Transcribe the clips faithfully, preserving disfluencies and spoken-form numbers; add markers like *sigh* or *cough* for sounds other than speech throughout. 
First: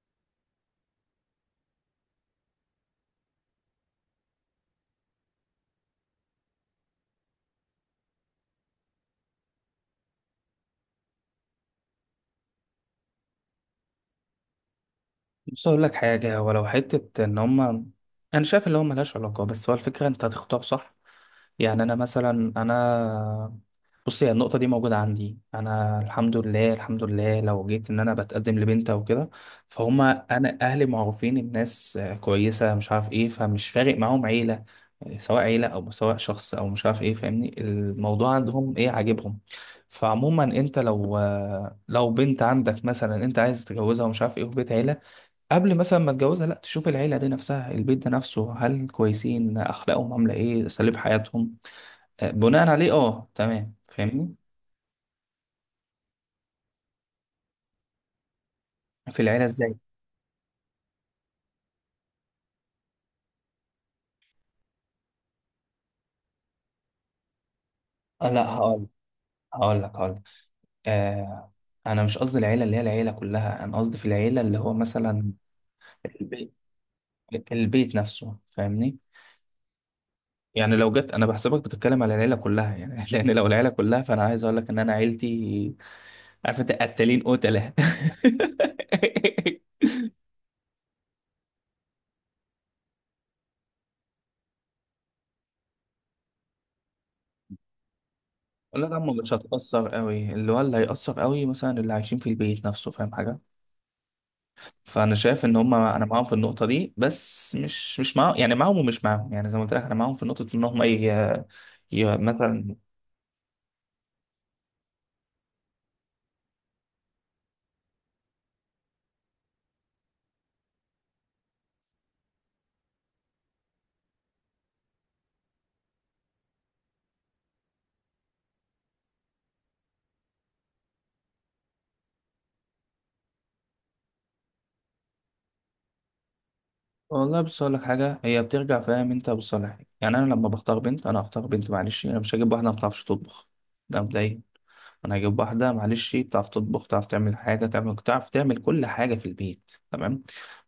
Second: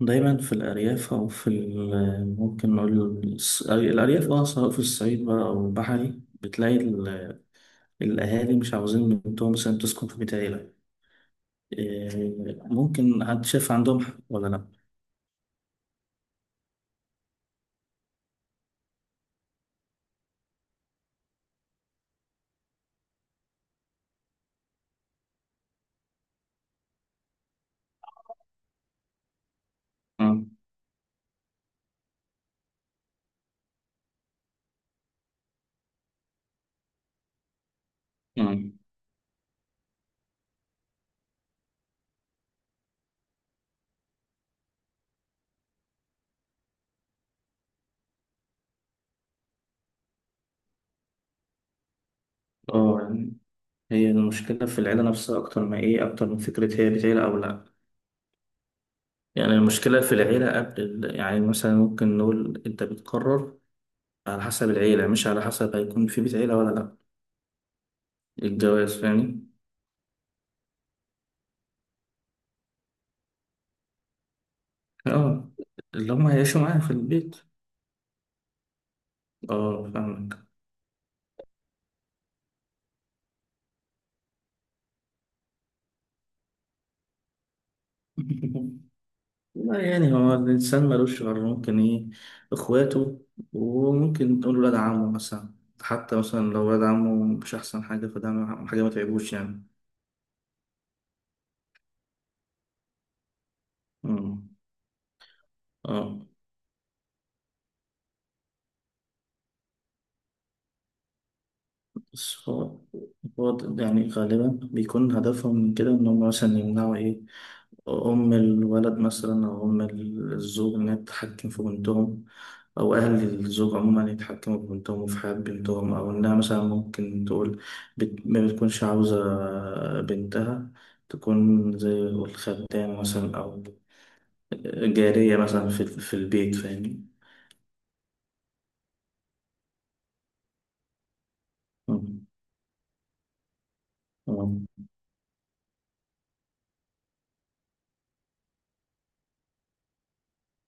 دايما في الأرياف أو في ال- ممكن نقول الص- الأرياف، أه سواء في الصعيد بقى أو البحري، بتلاقي ال- الأهالي مش عاوزين بنتهم مثلا تسكن في بيت عيلة. إيه، ممكن حد شايف عندهم حق ولا لأ؟ بص اقول لك حاجه، ولو حته ان هم انا شايف اللي هو ملهاش علاقه. بس هو الفكره انت هتختار صح. يعني انا مثلا انا بص هي النقطه دي موجوده عندي انا، الحمد لله. الحمد لله لو جيت ان انا بتقدم لبنت او كده، فهم مم. انا اهلي معروفين الناس، آه، كويسه مش عارف ايه، فمش فارق معاهم عيله. آه، سواء عيله او سواء شخص او مش عارف ايه، فاهمني؟ الموضوع مم. عندهم ايه عاجبهم. فعموما انت لو آه، لو بنت عندك مثلا انت عايز تتجوزها ومش عارف ايه في بيت عيله، قبل مثلا ما اتجوزها لا تشوف العيله دي نفسها، البيت ده نفسه، هل كويسين؟ اخلاقهم عامله ايه؟ اساليب حياتهم؟ آه، بناء عليه أه، اه يعني تمام. هي فاهمني؟ المشكلة في العيلة نفسها أكتر ما إيه أكتر من فكرة هي بيت عيلة أو لأ. في العيله يعني ازاي؟ المشكلة في العيلة قبل ال- يعني مثلا ممكن نقول أنت بتقرر على حسب العيلة، مش على حسب هيكون في بيت عيلة ولا لأ. آه، لا هقول. الجواز، فاهمني؟ هقول لك هقول لك آه، انا مش قصدي العيله اللي هي العيله كلها، انا قصدي في العيله اللي هو مثلا اه. اللي هم البيت هيعيشوا معايا في البيت. البيت نفسه، فاهمني؟ اه، فاهمك. يعني لو جت انا بحسبك بتتكلم على العيله كلها يعني *laughs* لان لو العيله كلها، فانا عايز اقول لك ان انا عيلتي عارف انت، قتالين قتله. *laughs* *laughs* لا، يعني هو الإنسان ملوش غير، ممكن إيه، إخواته، وممكن تقول ولاد عمه مثلا. حتى مثلا لو ولاد عمه مش أحسن حاجة، فده ما- حاجة لا ما يا عم، مش تعبوش يعني. هتأثر قوي. اللي هو اللي هيأثر قوي مثلا اللي عايشين في البيت نفسه، فاهم حاجة؟ أمم. فأنا شايف إن هم أنا اه، معاهم في النقطة دي، بس مش مش معاهم، يعني معاهم ومش معاهم، يعني زي ما قلت لك أنا معاهم في نقطة إن هم إيه، ي... بس مثلا. هو، هو يعني غالبا بيكون هدفهم من كده إن هم مثلا يمنعوا إيه، أم الولد مثلا، أو أم الزوج، إنها تتحكم في بنتهم، أو أهل الزوج عموما يتحكموا في بنتهم وفي حياة بنتهم، أو إنها مثلا ممكن تقول، بت... ما بتكونش عاوزة بنتها تكون زي الخدامة مثلا، أو جارية مثلا في، في البيت، فاهمني؟ والله بص أقول لك حاجة، هي بترجع، فاهم أنت؟ بصالح، يعني أنا لما بختار بنت أنا هختار بنت، معلش، أنا مم. مش هجيب واحدة ما بتعرفش تطبخ. ده مبدئيا. مم. أنا هجيب واحدة معلش بتعرف تطبخ، تعرف تعمل حاجة، تعمل تعرف تعمل كل حاجة في البيت، تمام؟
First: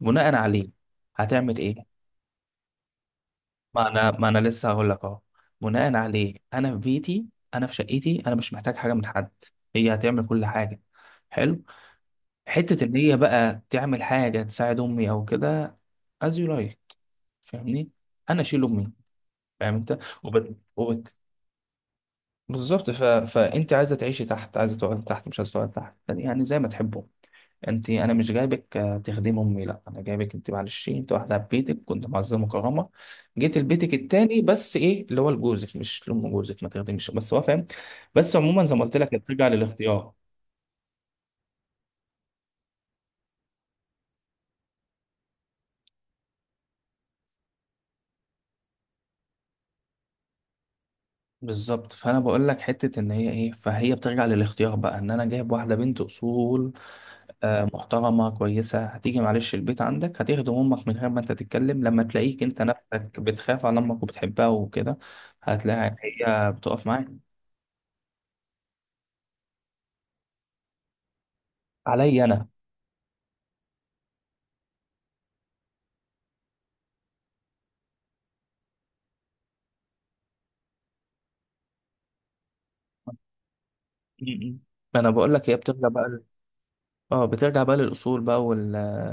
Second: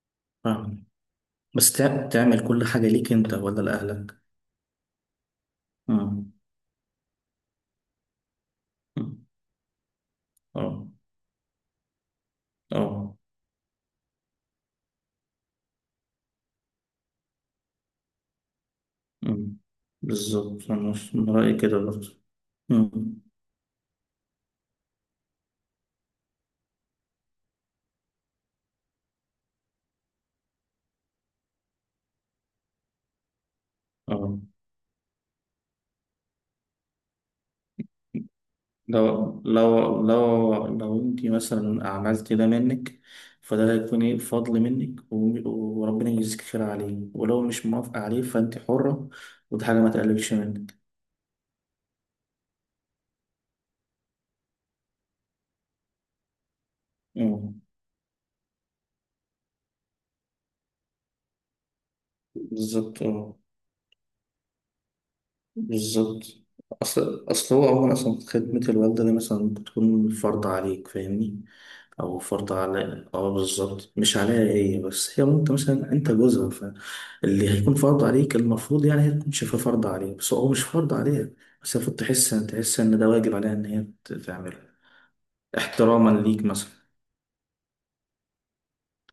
بناء عليه فاهم. هتعمل بس إيه؟ تع- تعمل كل حاجة ليك أنت ولا ما انا لأهلك؟ ما انا لسه هقول لك اهو. بناء مم. عليه انا في بيتي، انا في شقتي، انا مش محتاج حاجه من مم. حد. هي هتعمل كل حاجه، أه حلو. حته ان أه. هي بقى تعمل حاجه تساعد امي او كده، as you like، فاهمني؟ انا اشيل امي، مم. فاهم انت؟ بالظبط، أنا وبت... من رأيي كده برضه. بالظبط. ف... مم. فانت عايزه تعيشي تحت، عايزه تقعدي تحت، مش عايزه تقعدي تحت، يعني يعني زي ما تحبوا انت. انا مش جايبك آه، تخدمي امي، لا، انا جايبك انت معلش، انت واحده في بيتك كنت معززه مكرمه، جيت لبيتك اه. التاني. بس ايه اللي هو لجوزك، مش لام جوزك ما تخدميش، بس هو فاهم. بس عموما زي ما قلت لك هي لو بترجع لو للاختيار. لو لو انت مثلا عملت ده منك، فده هيكون ايه، فضل منك، و- وربنا يجزيك خير عليه، ولو مش موافقة عليه فانت حرة، ودي حاجة ما تقللش منك. بالظبط، فانا بقول لك حته ان هي ايه، فهي بترجع للاختيار بقى ان انا جايب واحده بنت اصول، اه آه، محترمة كويسة، هتيجي معلش البيت عندك هتخدم أمك من غير ما أنت تتكلم، لما تلاقيك أنت بالظبط. نفسك اه بتخاف على أمك وبتحبها وكده، هتلاقيها بالظبط. هي بتقف معاك. اصل اصل هو عموما اصلا خدمة الوالدة دي مثلا بتكون فرض عليك، فاهمني؟ او عليا أنا. فرض على، اه بالظبط مش عليها هي، بس هي، انت مثلا انت جوزها، فاللي هيكون فرض عليك المفروض يعني هي تكون شايفاه فرض عليها، بس هو مش فرض عليها. بس المفروض تحس، تحس ان ده واجب عليها، ان هي ت- م-م. تعمله، أنا بقول لك هي بترجع بقى احتراما ل- ليك مثلا. اه بترجع بقى للأصول بقى وال،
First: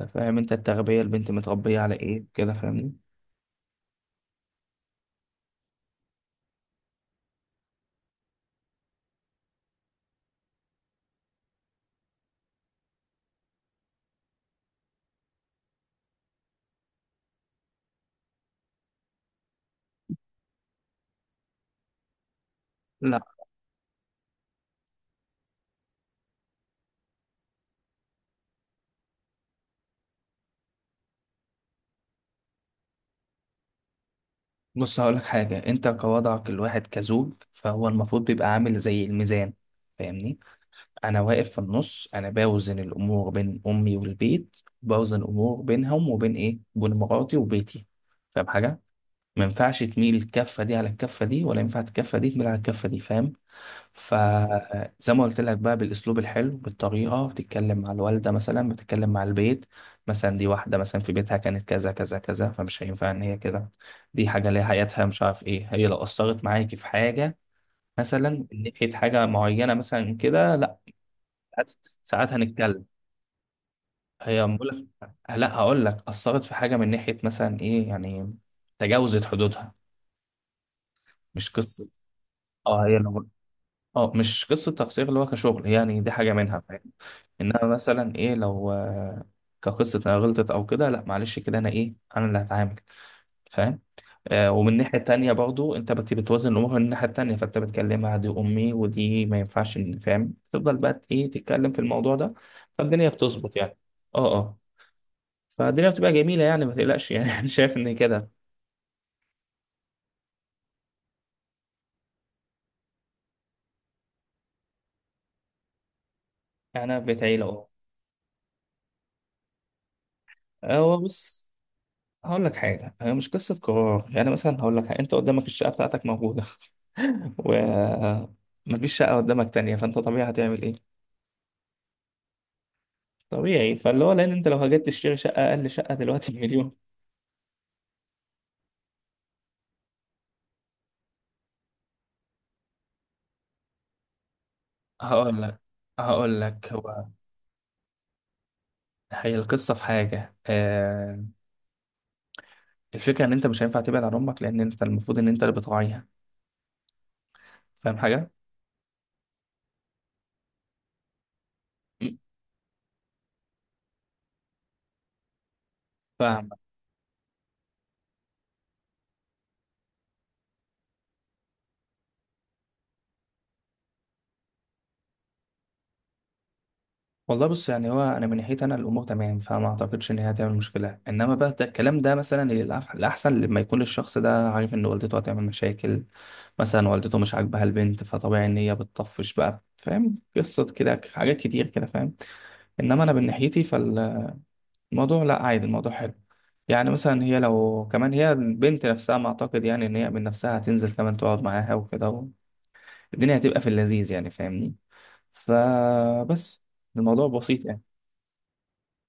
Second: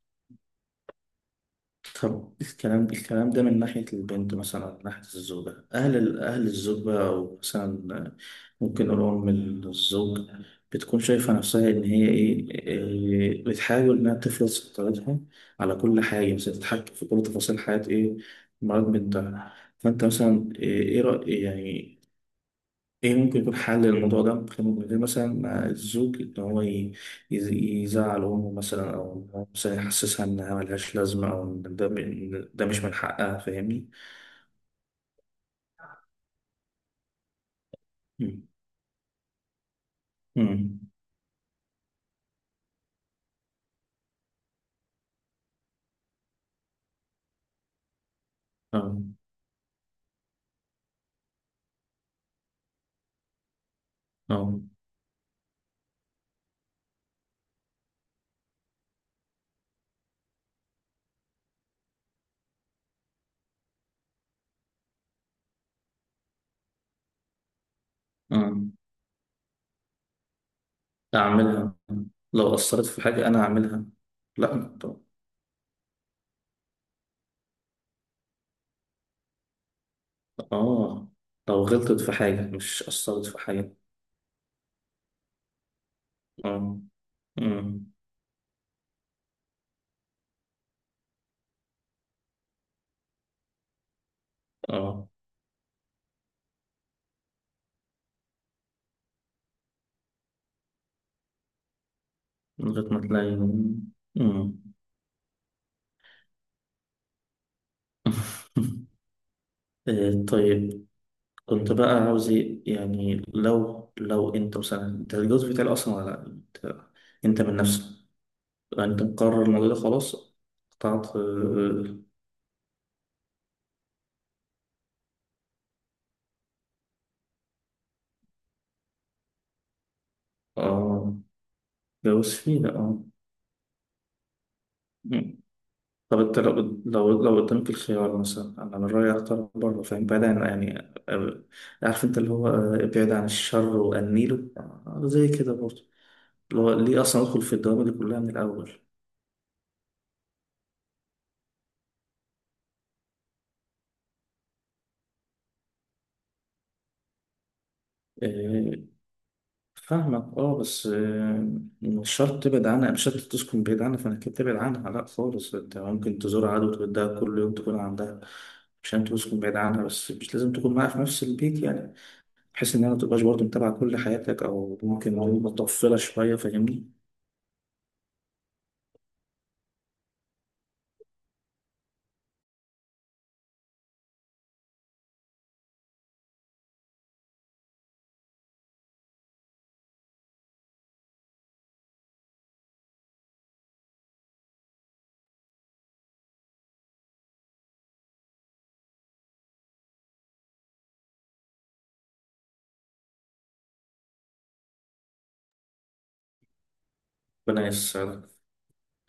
فاهم أنت؟ التربية البنت متربية على إيه طب كده، الكلام، فاهمني؟ الكلام ده من ناحية البنت مثلا، من ناحية الزوجة، أهل ال- أهل الزوجة، أو مثلا ممكن نقول أم الزوج، بتكون شايفة نفسها إن هي إيه، إيه، بتحاول إنها تفرض سيطرتها على كل حاجة، مثلا تتحكم في كل تفاصيل حياة إيه، مرات بنتها، فأنت مثلا إيه، إيه رأي يعني؟ ايه لا ممكن يكون حل للموضوع ده؟ ممكن، ممكن يكون مثلا مع الزوج ان هو، ي- يز- يزعل امه مثلا، او إن هو مثلا يحسسها انها ملهاش لازمه، او ان ده، إن ده مش من حقها، فاهمني. بص هقول لك حاجة، أنت كوضعك الواحد كزوج، فهو المفروض مم. بيبقى عامل زي الميزان، فاهمني؟ مم. انا واقف في النص، انا باوزن الامور بين امي والبيت، باوزن الامور بينهم وبين ايه، بين مراتي وبيتي، فاهم حاجه؟ اه ما ينفعش تميل الكفه دي على الكفه دي، ولا ينفع الكفه دي تميل على الكفه دي، فاهم؟ اه فزي ما قلت لك بقى بالاسلوب الحلو، بالطريقه، بتتكلم مع الوالده، مثلا بتتكلم مع البيت، مثلا دي واحده مثلا في بيتها كانت كذا كذا كذا، فمش هينفع ان هي كده، دي حاجه ليها حياتها مش عارف ايه. هي لو اثرت معاكي في حاجه مثلا اه. من ناحيه حاجه معينه مثلا كده، ساعات اعملها. ساعات لو هنتكلم. اثرت في حاجه انا اعملها. هي لا، بقول طب- لك، لا هقول لك، اثرت في حاجه من ناحيه مثلا ايه، يعني تجاوزت حدودها، اه، مش لو قصه، غلطت في حاجه مش اه هي اثرت لو، في حاجه. اه مش قصه تقصير اللي هو كشغل، يعني دي حاجه منها، اه. فاهم؟ انما مم. مثلا ايه لو آه، كقصه انا غلطت او كده، لا معلش كده انا ايه انا اللي هتعامل، فاهم؟ آه، ومن الناحيه اه. التانيه برضو انت بت- بتوازن الامور من الناحيه التانيه، فانت بتكلمها دي امي، ودي ما ينفعش إن، فاهم؟ تفضل بقى ايه تتكلم في الموضوع ده، من غير ما فالدنيا تلاقي. بتظبط يعني. اه مم. اه، فالدنيا بتبقى جميلة يعني، ما تقلقش يعني. *laughs* أنا شايف إن كده. *laughs* آه، طيب. كنت بقى عاوز إيه؟ يعني لو لو انت مثلا، انت الجواز بتاعي اصلا ولا لا؟ انت أنا في بيت انت عيلة من أهو. نفسك، انت مقرر الموضوع ده خلاص، هو قطعت. بص اه. هقول لك حاجة، هي مش قصة قرار. يعني مثلا هقول لك حاجة، أنت قدامك الشقة بتاعتك موجودة، *laughs* ومفيش شقة قدامك تانية، فأنت طبيعي هتعمل إيه؟ آه، جواز فيه لا اه. طبيعي، فاللي هو لأن أنت لو هجيت تشتري مم. شقة، أقل شقة طب دلوقتي انت لو، بمليون. لو لو قدامك الخيار مثلا، انا من رايي اختار بره، فاهم؟ بعيد عن يعني، آه، عارف انت اللي هو، آه، ابعد عن الشر وانيله، آه، زي هقول كده لك برضه. هقول اللي لك هو ليه هو اصلا ادخل في الدوامه دي كلها من الاول؟ هي القصة في حاجة، آه، الفكرة إن أنت مش هينفع تبعد عن أمك، لأن أنت المفروض إن أنت اللي بتراعيها، فاهم حاجة؟ آه، فاهمك، اه، بس، آه، مش شرط تبعد عنها، مش شرط تسكن بعيد عنها فانك تبعد عنها، لا خالص، انت ممكن فاهم. تزور عدو وتودها كل يوم تكون عندها. مش لازم تسكن بعيد عنها، بس مش لازم تكون معاها في نفس البيت يعني، بحيث انها ما تبقاش برضه متابعة كل حياتك، او ممكن نقول مطفلة شوية، فاهمني. والله بص، يعني هو انا من ناحيتي انا الامور تمام، فما اعتقدش ان هي هتعمل مشكله. انما بقى ده الكلام ده مثلا الأح- الاحسن لما يكون الشخص ده عارف ان والدته هتعمل مشاكل، مثلا والدته مش عاجبها البنت، فطبيعي ان هي بتطفش بقى، فاهم؟ قصه كده حاجات كتير كده، فاهم؟ انما انا من ناحيتي فالموضوع لا عادي، الموضوع حلو يعني. مثلا هي لو كمان، هي البنت نفسها، ما اعتقد يعني ان هي من نفسها هتنزل كمان تقعد معاها وكده، الدنيا هتبقى في اللذيذ يعني، فاهمني؟ فبس، الموضوع بسيط ربنا يعني. يسعدك.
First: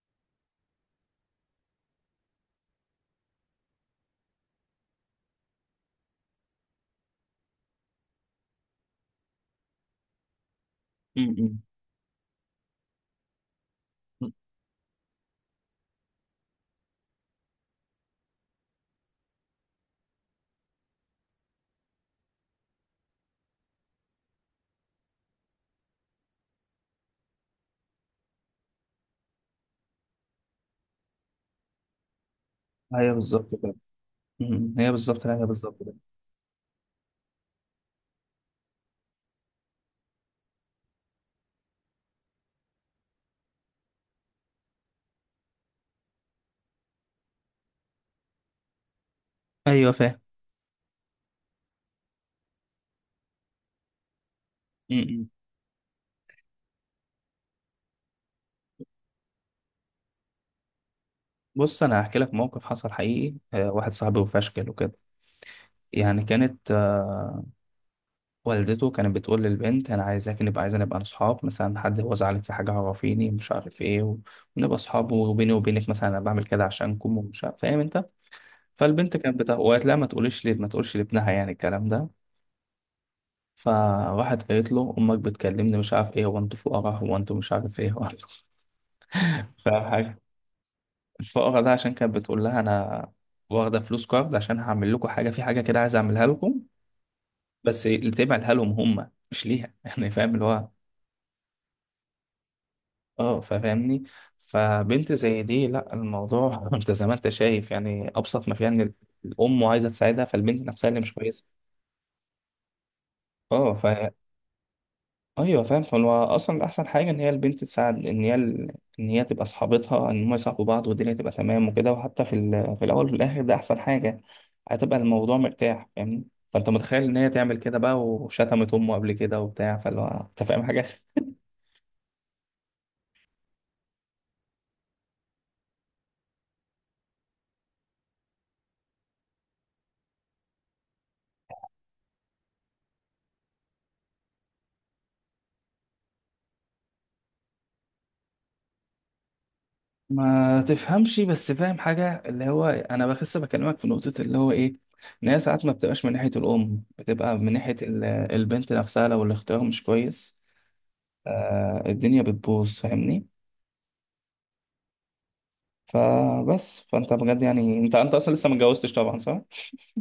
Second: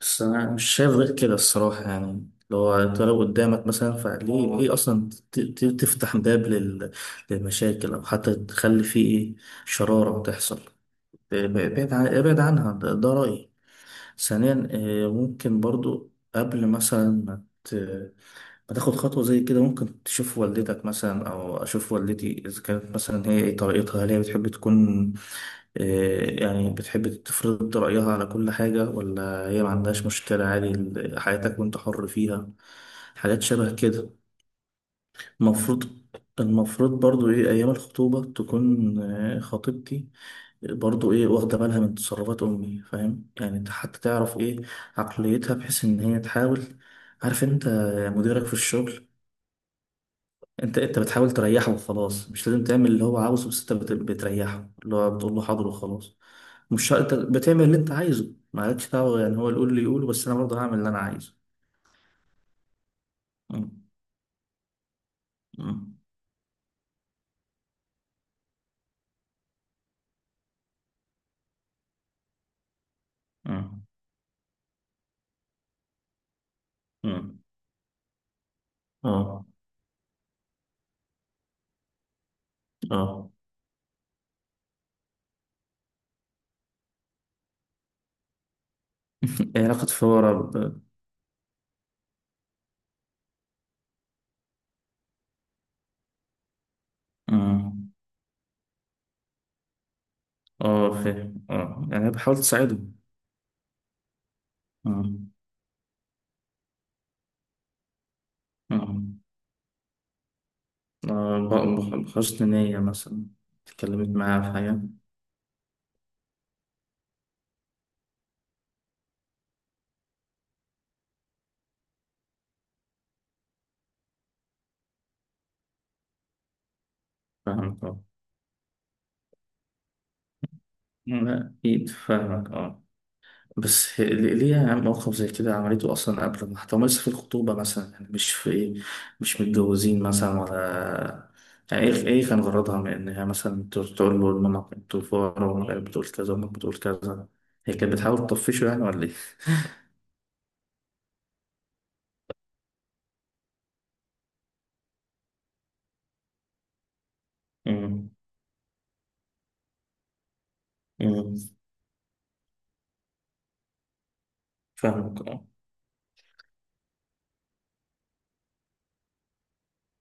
بس انا مش شايف غير كده الصراحة، يعني لو انت، لو قدامك مثلا، فليه، ليه اصلا ت- ت- تفتح باب لل- للمشاكل، او حتى تخلي فيه ايه شرارة تحصل؟ م- م. ابعد عن- ابعد عنها، ده، ده رأيي. ثانيا، آه، ممكن برضو قبل مثلا ما ت- ما تاخد خطوة زي كده، ممكن تشوف والدتك مثلا، أو أشوف والدتي، إذا كانت مثلا هي إيه طريقتها، هل هي بتحب تكون، آه، يعني بتحب تفرض رأيها على كل حاجة، ولا هي ما عندهاش مشكلة عادي، ال- حياتك وأنت حر فيها. هي حاجات بالظبط كده. شبه كده. م- م. هي بالظبط، لا هي بالظبط المفروض، كده. المفروض برضو ايه ايام الخطوبة تكون، آه، خطيبتي برضو ايه واخدة بالها من تصرفات امي، فاهم؟ يعني انت حتى تعرف ايه عقليتها، بحيث ان هي تحاول. عارف انت مديرك في الشغل؟ ايوه فاهم. انت انت بتحاول تريحه وخلاص، مش لازم تعمل اللي هو عاوزه، بس انت بت- بتريحه، م- اللي هو م. بتقول له حاضر وخلاص. مش شرط- انت بتعمل اللي انت عايزه، مالكش دعوة، يعني هو اللي يقول لي يقوله بس انا برضه هعمل اللي انا عايزه. بص انا هحكي لك موقف حصل حقيقي، م- آه، واحد صاحبي، وفشكل وكده، م- يعني كانت آه، والدته كانت بتقول للبنت انا عايزاك نبقى، عايزة نبقى اصحاب، مثلا حد هو زعلك في حاجه عرفيني مش عارف م- ايه، و- ونبقى اصحاب، وبيني وبينك مثلا انا بعمل كده عشانكم م- ومش عارف، فاهم انت؟ فالبنت كانت اه بتقول، وقالت لا ما تقوليش لي، ما تقولش لابنها يعني الكلام ده. اه. فراحت قالت له امك بتكلمني مش عارف ايه، هو انتوا فقراء، هو انتوا مش عارف ايه، هو إيه علاقة أنتوا-" *laughs* فورة ب، الفقرة ده عشان كانت بتقول لها أنا واخدة فلوس كارد عشان هعمل لكم حاجة، في حاجة كده عايز أعملها لكم، آه. بس اللي تعملها لهم هم مش ليها. *laughs* يعني فاهم اللي هو، آه، فاهم آه، يعني بحاول تساعدهم. اه فاهمني؟ آه. فبنت زي دي، لا الموضوع *laughs* انت زي ما انت شايف يعني، ابسط ما فيها ان آه. الام عايزه تساعدها، فالبنت نفسها اللي مش آه، كويسه، ب- بح- بحسن نية مثلا، اه. ف اتكلمت معاه في حاجة. ايوه فاهم، هو اصلا احسن حاجه ان هي البنت تساعد، ان هي ال... ان هي تبقى صحابتها، ان هم يصاحبوا بعض، والدنيا تبقى تمام وكده، وحتى في ال... في الاول وفي الاخر ده احسن حاجه، هتبقى الموضوع مرتاح، فاهمني؟ فانت متخيل ان هي تعمل كده فاهمك آه. بقى، وشتمت امه قبل كده وبتاع، فاللي هو انت فاهم حاجه؟ لا، أكيد فاهمك آه. بس هي- ليه، ليه يا عم موقف زي كده عملته أصلا قبل ما حتى لسه في الخطوبة مثلا يعني، مش في إيه، مش متجوزين مثلا ولا؟ يعني إيه، إيه كان غرضها من إن هي مثلا تقول، تقول له إنما أنتوا فقراء، وأمك بتقول كذا، وأمك بتقول كذا؟ هي كانت بتحاول تطفشه يعني ولا ما تفهمش بس، فاهم حاجه؟ اللي هو انا بخس بكلمك في نقطه اللي هو ايه، ان هي ساعات ما بتبقاش من ناحيه الام، بتبقى من ناحيه ال... إيه؟ البنت نفسها لو الاختيار مش كويس، مم. آه الدنيا بتبوظ، فاهمني؟ فاهمك اه. فبس، فانت بجد يعني، انت انت اصلا لسه ما اتجوزتش طبعا، صح؟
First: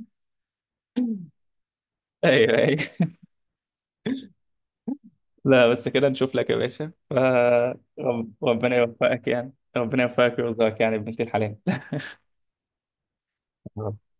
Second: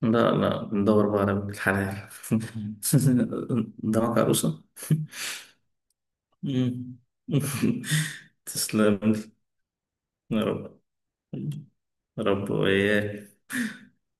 لا، لا *clears throat* ندور بقى *laughs* على بنت الحلال. ايوه ايوه. *laughs* قدامك عروسة. لا بس كده نشوف لك يا باشا، مم. ف- *laughs* رب- ربنا تسلم يوفقك لي. يعني، ربنا يوفقك يا ويرزقك رب. يعني بنتي الحلال. يا رب وإياك. *laughs*